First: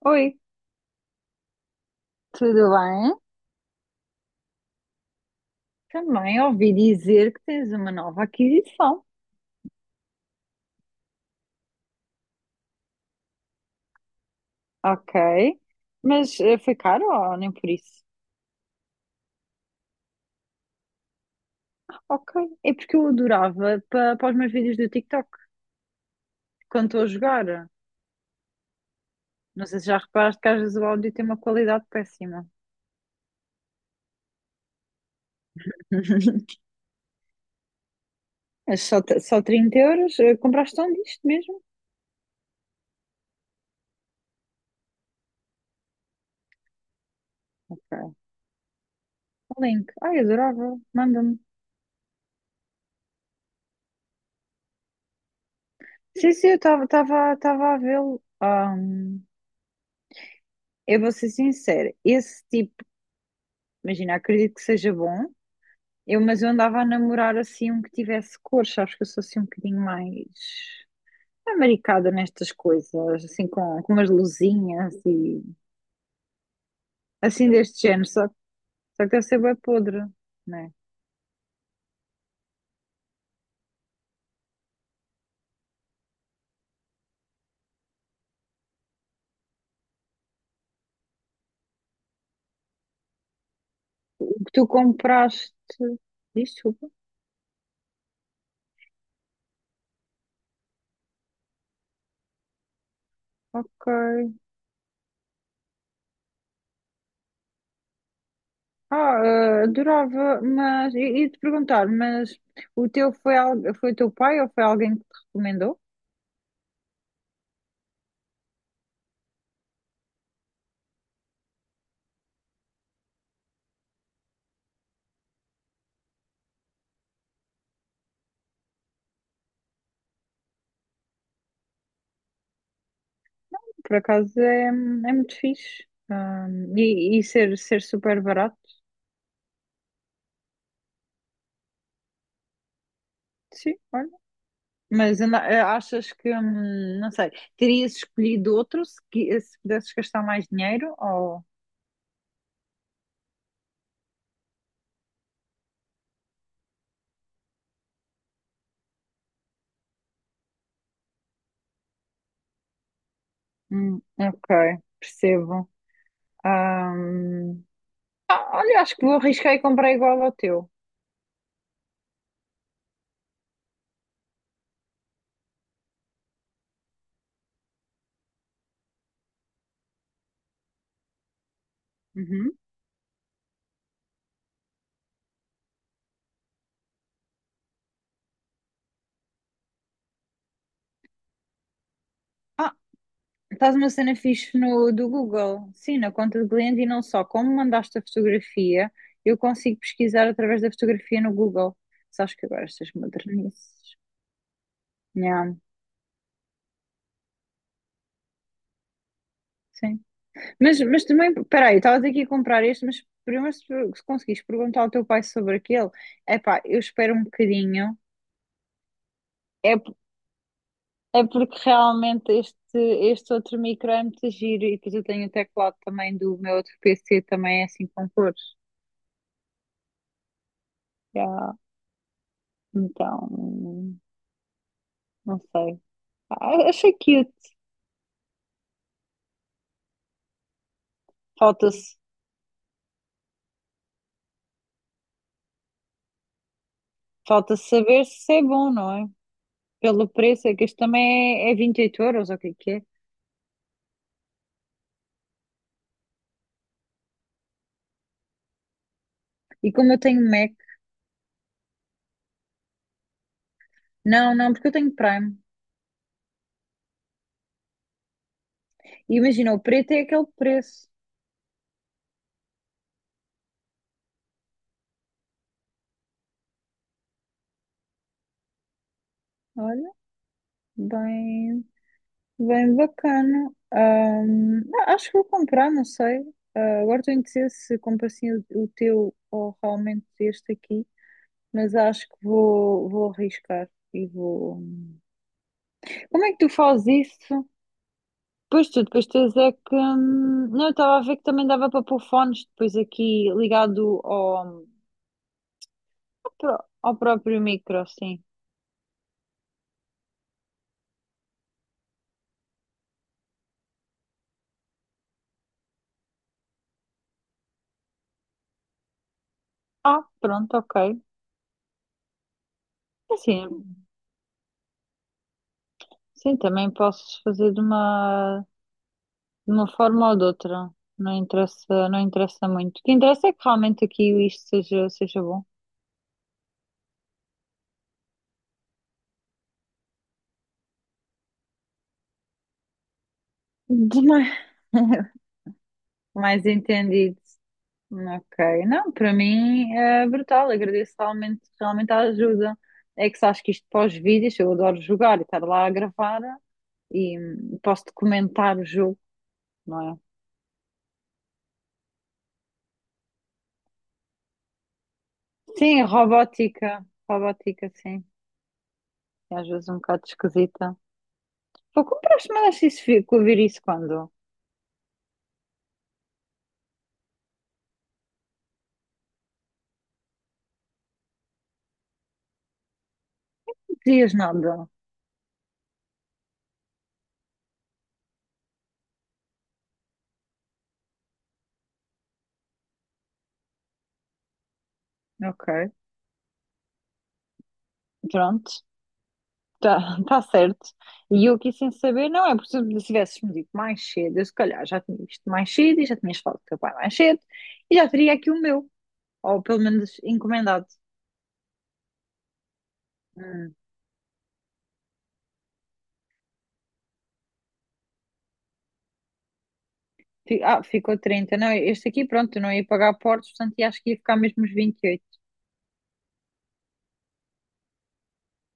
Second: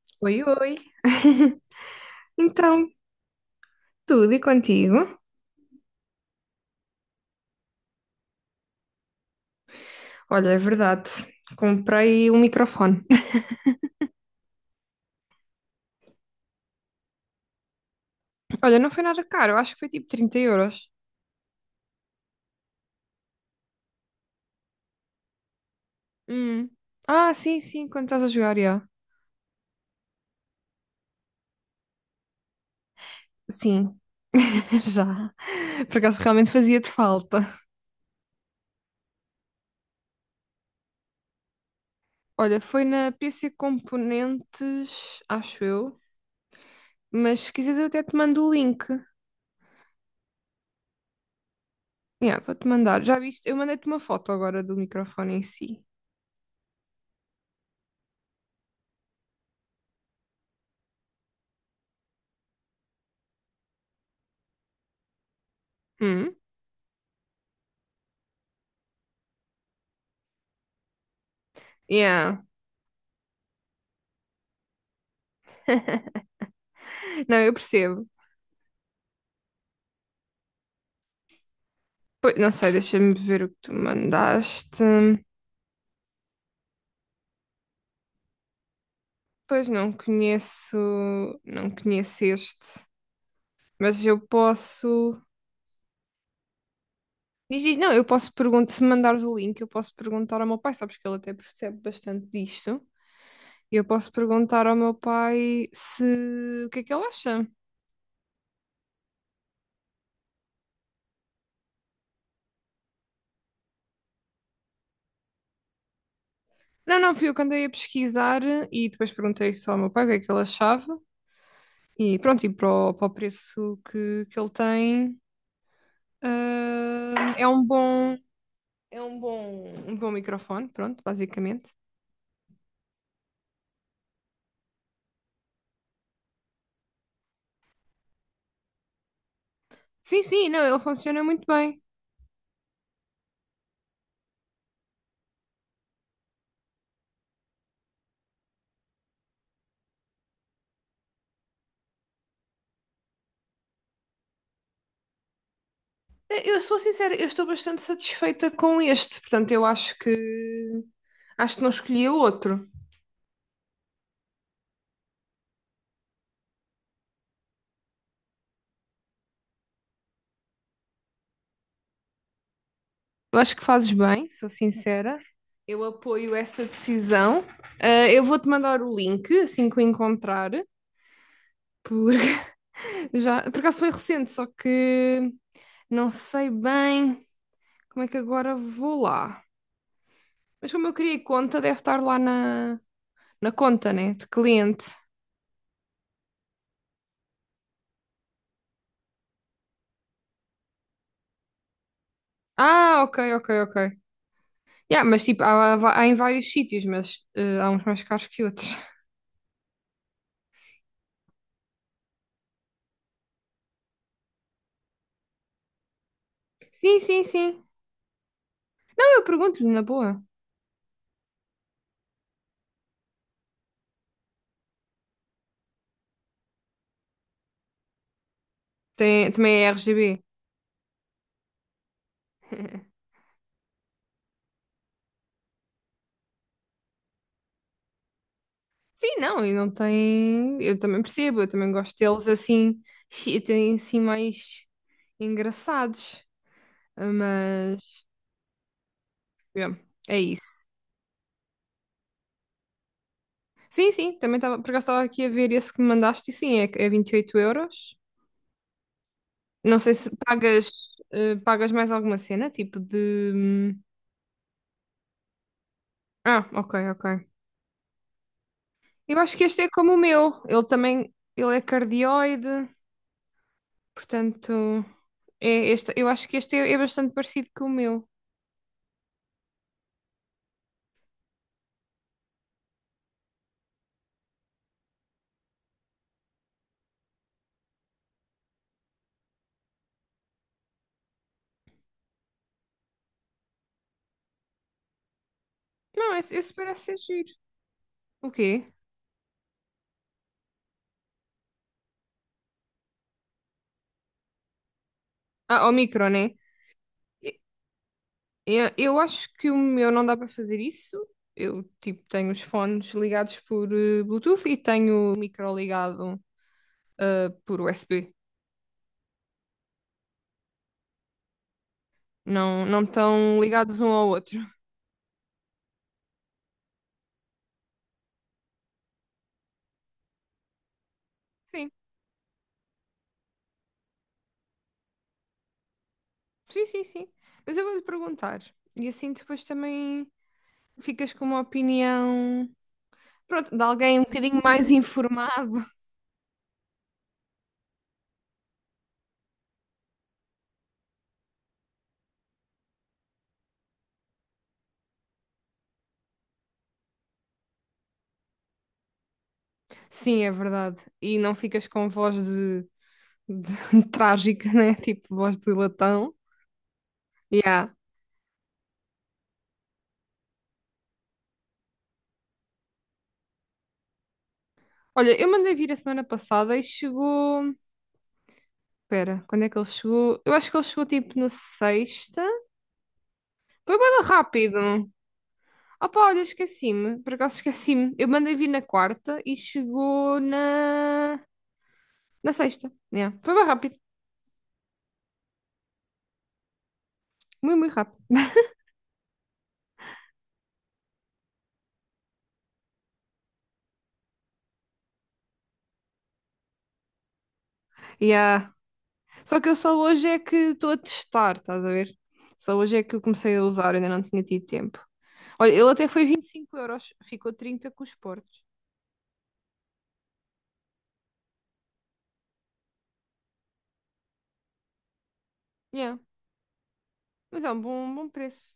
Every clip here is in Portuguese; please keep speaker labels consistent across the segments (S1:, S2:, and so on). S1: Oi,
S2: Oi, oi.
S1: tudo
S2: Então,
S1: bem?
S2: tudo e contigo?
S1: Também ouvi dizer que tens uma nova aquisição.
S2: Olha, é verdade. Comprei um microfone.
S1: Ok. Mas foi caro ou nem por isso?
S2: Olha, não foi nada caro. Acho que foi tipo 30 euros.
S1: Ok. É porque eu adorava para, os meus vídeos do TikTok
S2: Hum.
S1: quando estou a
S2: Ah, sim,
S1: jogar.
S2: sim. Quando estás a jogar, já.
S1: Não sei se já reparaste que às vezes o áudio tem uma qualidade péssima.
S2: Sim, já. Por acaso realmente fazia-te falta.
S1: Mas só, só 30 euros? Compraste onde isto mesmo?
S2: Olha, foi na PC Componentes, acho eu. Mas se quiseres, eu até te
S1: Ok.
S2: mando o link.
S1: O link. Ai, adorava. Manda-me.
S2: Yeah, vou-te mandar. Já viste? Eu mandei-te uma foto agora do microfone em si.
S1: Sim, sim, eu estava a vê-lo. Eu vou ser sincera. Esse tipo, imagina, acredito que seja bom. Eu,
S2: Hum?
S1: mas eu andava a namorar assim um que tivesse cores, sabes que eu sou assim um bocadinho mais amaricada
S2: Yeah.
S1: nestas coisas, assim com umas luzinhas e
S2: Não,
S1: assim
S2: eu
S1: deste género,
S2: percebo.
S1: só, só que deve ser bem podre, né?
S2: Pois, não sei, deixa-me ver o que tu mandaste. Pois não conheço, não conheço este, mas eu
S1: O que tu
S2: posso.
S1: compraste, diz, desculpa,
S2: Diz, diz, não, eu posso perguntar, se mandares o link, eu posso perguntar ao meu pai, sabes que ele até percebe bastante disto. E eu posso
S1: ok.
S2: perguntar ao meu pai se o que é que ele acha.
S1: Adorava, mas e te perguntar, mas o teu foi, foi o teu pai ou foi alguém que te recomendou?
S2: Não, não, fui eu que andei a pesquisar e depois perguntei só ao meu pai o que é que ele achava. E pronto, e para o preço que ele tem, é um bom, é um bom microfone, pronto, basicamente.
S1: Por acaso é muito fixe. E, ser super barato,
S2: Sim, sim, não, ele funciona muito bem.
S1: sim, olha. Achas que, não sei, terias escolhido outro se pudesses gastar mais dinheiro? Ou...
S2: Eu sou sincera, eu estou bastante satisfeita com este, portanto, eu acho que não escolhi o outro.
S1: Ok, percebo. Ahm, olha, acho que vou arriscar e comprar igual ao teu.
S2: Eu acho que fazes bem, sou sincera. Eu apoio essa decisão. Ah, eu vou-te mandar o link assim que o encontrar, porque
S1: Uhum.
S2: já, por acaso foi recente, só que não sei bem como é que agora vou lá. Mas como eu criei conta, deve estar lá na,
S1: Ah,
S2: na
S1: estás
S2: conta,
S1: uma
S2: né,
S1: cena
S2: de
S1: fixe
S2: cliente.
S1: no, do Google. Sim, na conta do cliente e não só. Como mandaste a fotografia, eu consigo pesquisar através da fotografia no Google. Sabes que agora estas
S2: Ah, ok, ok, ok.
S1: modernices.
S2: Yeah, mas tipo,
S1: Yeah,
S2: há em vários sítios, mas há uns mais caros que outros.
S1: sim. Mas também, peraí, estavas aqui a comprar este, mas primeiro se, se conseguires perguntar ao teu pai sobre aquele, epá, eu
S2: Sim,
S1: espero
S2: sim,
S1: um
S2: sim.
S1: bocadinho.
S2: Não, eu pergunto-lhe
S1: É,
S2: na
S1: p-
S2: boa.
S1: é porque realmente este, este outro micro é muito giro e depois eu tenho o teclado também do meu outro PC, também é assim com cores.
S2: Tem, também é RGB.
S1: Já, então, não sei. Ah, achei cute.
S2: Sim, não, e não tem. Eu também percebo, eu também
S1: Falta-se,
S2: gosto deles assim, chi- tem assim mais engraçados.
S1: falta saber
S2: Mas
S1: se é bom, não é?
S2: yeah,
S1: Pelo
S2: é
S1: preço, é
S2: isso.
S1: que este também é 28 euros, ou o que é que é?
S2: Sim, sim, também estava, por acaso estava aqui a ver esse que me mandaste e sim, é, é 28 euros.
S1: E
S2: Não
S1: como
S2: sei
S1: eu
S2: se
S1: tenho Mac,
S2: pagas, pagas mais alguma cena, tipo de.
S1: não, porque eu tenho Prime.
S2: Ah, ok, ok.
S1: E
S2: Eu acho que
S1: imagina, o
S2: este é como
S1: preto
S2: o
S1: é aquele
S2: meu. Ele
S1: preço.
S2: também, ele é cardioide, portanto, é este, eu acho que este é, é bastante parecido com o meu.
S1: Olha, bem, bem bacana. Não, acho que vou comprar, não sei. Agora estou indecisa se compro assim o teu ou realmente este aqui, mas acho que vou arriscar e vou.
S2: Não,
S1: Como é
S2: esse,
S1: que tu
S2: esse
S1: fazes
S2: parece ser giro.
S1: isso?
S2: O
S1: Pois
S2: quê?
S1: tu, depois tens é que. Não, eu estava a ver que também dava para pôr fones depois aqui ligado ao,
S2: Ah, o micro, né?
S1: ao
S2: E-
S1: próprio micro, assim.
S2: Eu acho que o meu não dá para fazer isso. Eu, tipo, tenho os fones ligados por Bluetooth e tenho o micro ligado por USB.
S1: Ah, pronto, ok.
S2: Não, não estão
S1: Assim,
S2: ligados um ao outro.
S1: sim, também posso fazer de uma forma ou de outra. Não
S2: Sim,
S1: interessa, não interessa muito. O que interessa é que realmente aqui isto seja, seja bom.
S2: sim, sim, sim. Mas eu vou-lhe perguntar. E assim depois também... ficas com uma opinião, pronto, de alguém
S1: De
S2: um
S1: mais,
S2: bocadinho mais informado.
S1: mais entendido. Ok. Não, para mim é brutal. Agradeço realmente, realmente a ajuda. É que se acho que isto pós-vídeos, eu adoro jogar e estar lá a gravar e posso documentar o jogo, não é?
S2: Sim, é verdade. E não ficas com voz de- trágica, né? Tipo, voz de
S1: Sim,
S2: latão.
S1: robótica.
S2: Yeah.
S1: Robótica, sim. É às vezes um bocado esquisita. Pô, compraste, mandaste isso vir, com ouvir isso quando? Não
S2: Olha, eu mandei vir a semana passada e chegou. Espera, quando é que ele chegou? Eu acho que ele chegou tipo na sexta. Foi bem
S1: dizias
S2: rápido.
S1: nada.
S2: Opa, olha, esqueci-me. Por acaso esqueci-me. Eu mandei vir na quarta e chegou na, na sexta. Yeah. Foi bem rápido.
S1: Ok,
S2: Muito, muito rápido.
S1: pronto, tá, tá certo. E eu aqui sem saber, não é porque se tivesses-me dito mais cedo, eu se calhar já tinha visto mais cedo e já tinhas falado com o teu pai mais cedo e já teria aqui o
S2: Yeah.
S1: meu,
S2: Só
S1: ou
S2: que eu
S1: pelo
S2: só
S1: menos
S2: hoje é que
S1: encomendado.
S2: estou a testar, estás a ver? Só hoje é que eu comecei a
S1: Hum.
S2: usar, ainda não tinha tido tempo. Olha, ele até foi 25 euros, ficou trinta com os portos.
S1: Ficou 30. Não, este aqui, pronto, eu não ia pagar portos, portanto, e acho que ia ficar mesmo os 28.
S2: Yeah. Mas é um bom preço.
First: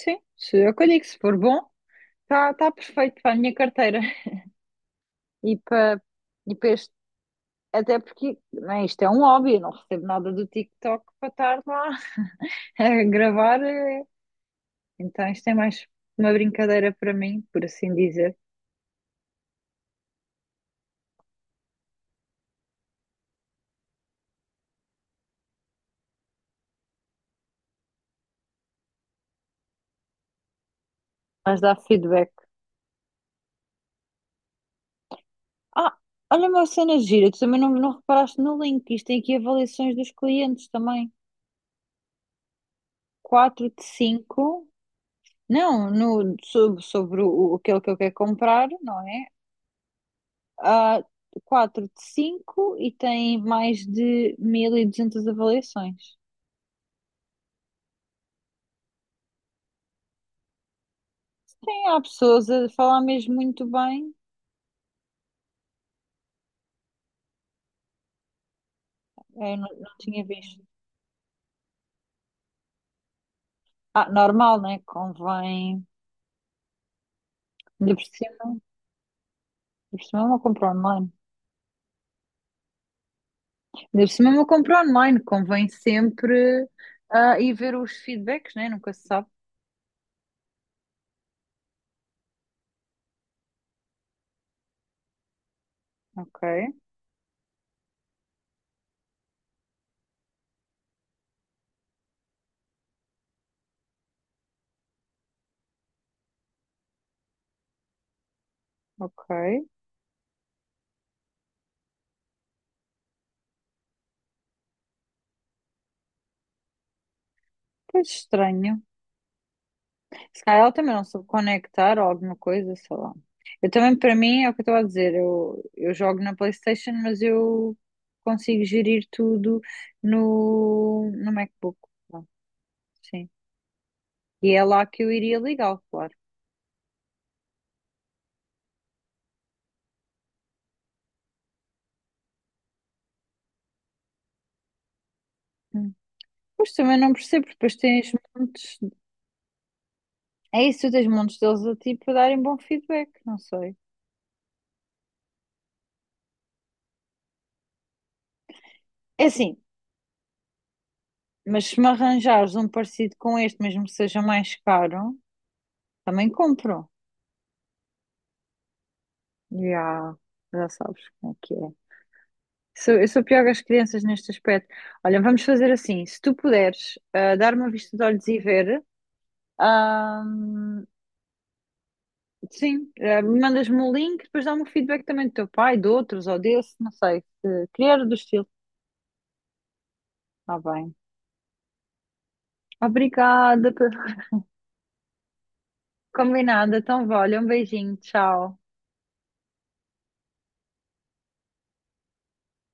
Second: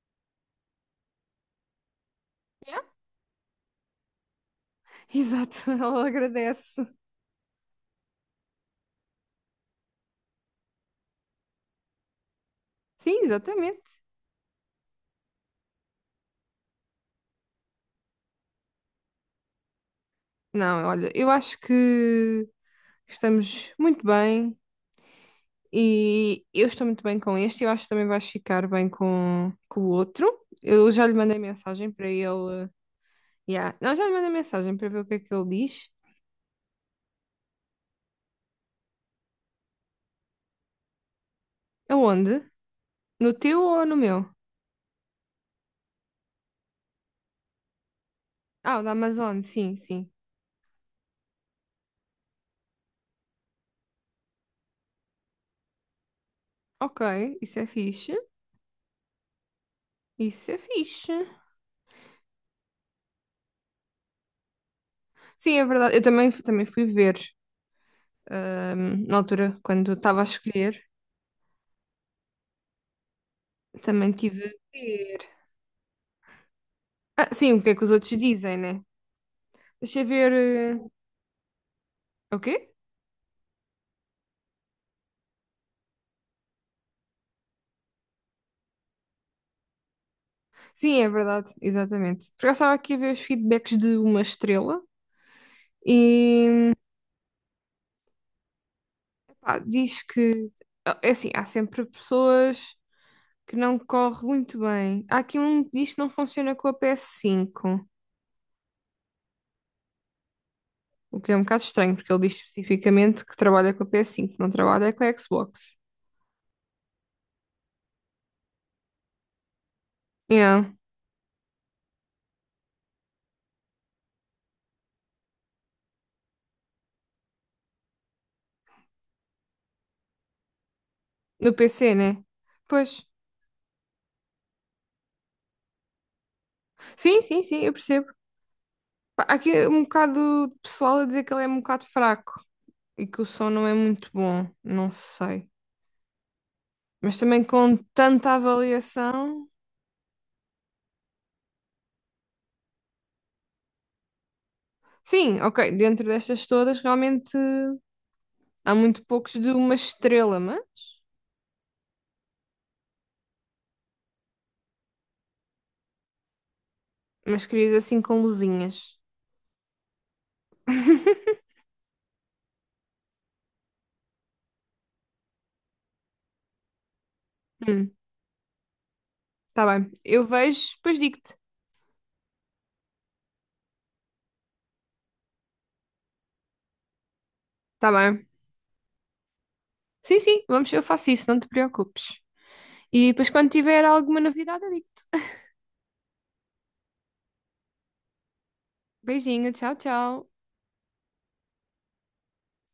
S1: Sim, se eu que digo, se for bom, está tá
S2: Yeah.
S1: perfeito para a minha carteira e
S2: Exato,
S1: para,
S2: ela
S1: e para
S2: agradece.
S1: este. Até porque né, isto é um hobby, eu não recebo nada do TikTok para estar lá a
S2: Sim,
S1: gravar.
S2: exatamente.
S1: Então isto é mais uma brincadeira para mim, por assim dizer.
S2: Não, olha, eu acho que estamos muito bem e eu estou muito bem com este. Eu acho que também vais ficar bem com o outro. Eu já lhe mandei
S1: Mas dá
S2: mensagem para
S1: feedback.
S2: ele. Yeah. Não, já lhe mandei mensagem para ver o que é que ele diz.
S1: Ah, olha uma cena gira, tu também não reparaste no link. Isto tem aqui avaliações dos clientes também.
S2: Aonde? No teu
S1: quatro de
S2: ou no meu?
S1: cinco Não, no, sobre, sobre aquele que eu quero comprar,
S2: Ah, o da
S1: não é?
S2: Amazon, sim, sim.
S1: Ah, 4 de 5 e tem mais de 1200 avaliações.
S2: Ok, isso é fixe. Isso é fixe.
S1: Há pessoas a falar mesmo muito bem.
S2: Sim, é verdade. Eu também, fu- também fui ver, na altura,
S1: Eu não,
S2: quando
S1: não
S2: estava a
S1: tinha visto.
S2: escolher,
S1: Ah,
S2: também tive a
S1: normal, né?
S2: ver.
S1: Convém.
S2: Ah, sim, o que é que os outros dizem,
S1: Ainda
S2: né? Deixa
S1: por
S2: eu
S1: cima eu
S2: ver.
S1: não compro
S2: eh,
S1: online.
S2: O quê?
S1: Ainda por cima eu não compro online. Convém sempre ir ver os feedbacks, né? Nunca se sabe.
S2: Sim, é verdade, exatamente. Porque eu estava aqui a ver os feedbacks de uma estrela
S1: Ok,
S2: e pá, diz que. É assim, há sempre pessoas que não corre muito bem. Há aqui um que diz que não funciona com a PS5.
S1: ok.
S2: O que é um bocado estranho, porque ele diz especificamente que trabalha com a PS5, não trabalha com a Xbox.
S1: Pois estranho. Se calhar
S2: Yeah.
S1: ela também não soube conectar ou alguma coisa, sei lá. Eu também, para mim, é o que eu estou a dizer. Eu jogo na PlayStation, mas eu consigo gerir tudo no
S2: No
S1: MacBook.
S2: PC, né?
S1: Pronto,
S2: Pois.
S1: sim. E é lá que eu iria ligá-lo, claro.
S2: Sim, sim, sim, eu percebo. Pá, há aqui é um bocado de pessoal a dizer que ele é um bocado fraco e que o som não é muito bom. Não sei.
S1: Hum. Mas também não
S2: Mas
S1: percebo,
S2: também
S1: porque depois
S2: com
S1: tens
S2: tanta
S1: montes.
S2: avaliação.
S1: É isso, tu tens montes deles a ti para darem bom feedback, não sei.
S2: Sim, ok, dentro destas todas, realmente há muito
S1: É
S2: poucos de
S1: assim,
S2: uma estrela, mas.
S1: mas se me arranjares um parecido com este, mesmo que seja mais caro, também compro.
S2: Mas querias assim com luzinhas.
S1: Já, já sabes como é que é. Eu sou pior que as crianças neste aspecto. Olha, vamos fazer assim: se tu puderes dar uma
S2: Hum,
S1: vista de olhos e ver,
S2: tá bem.
S1: ah,
S2: Eu vejo, depois digo-te.
S1: sim, mandas-me o link, depois dá-me o feedback também do teu pai, de outros ou desse, não sei, se
S2: Tá
S1: criar do
S2: bem.
S1: estilo.
S2: Sim, sim,
S1: Está
S2: vamos, eu
S1: bem.
S2: faço isso, não te preocupes. E depois, quando
S1: Obrigada,
S2: tiver alguma novidade, eu digo.
S1: combinada. Então, vá, olha, um beijinho, tchau.
S2: Beijinho, tchau, tchau.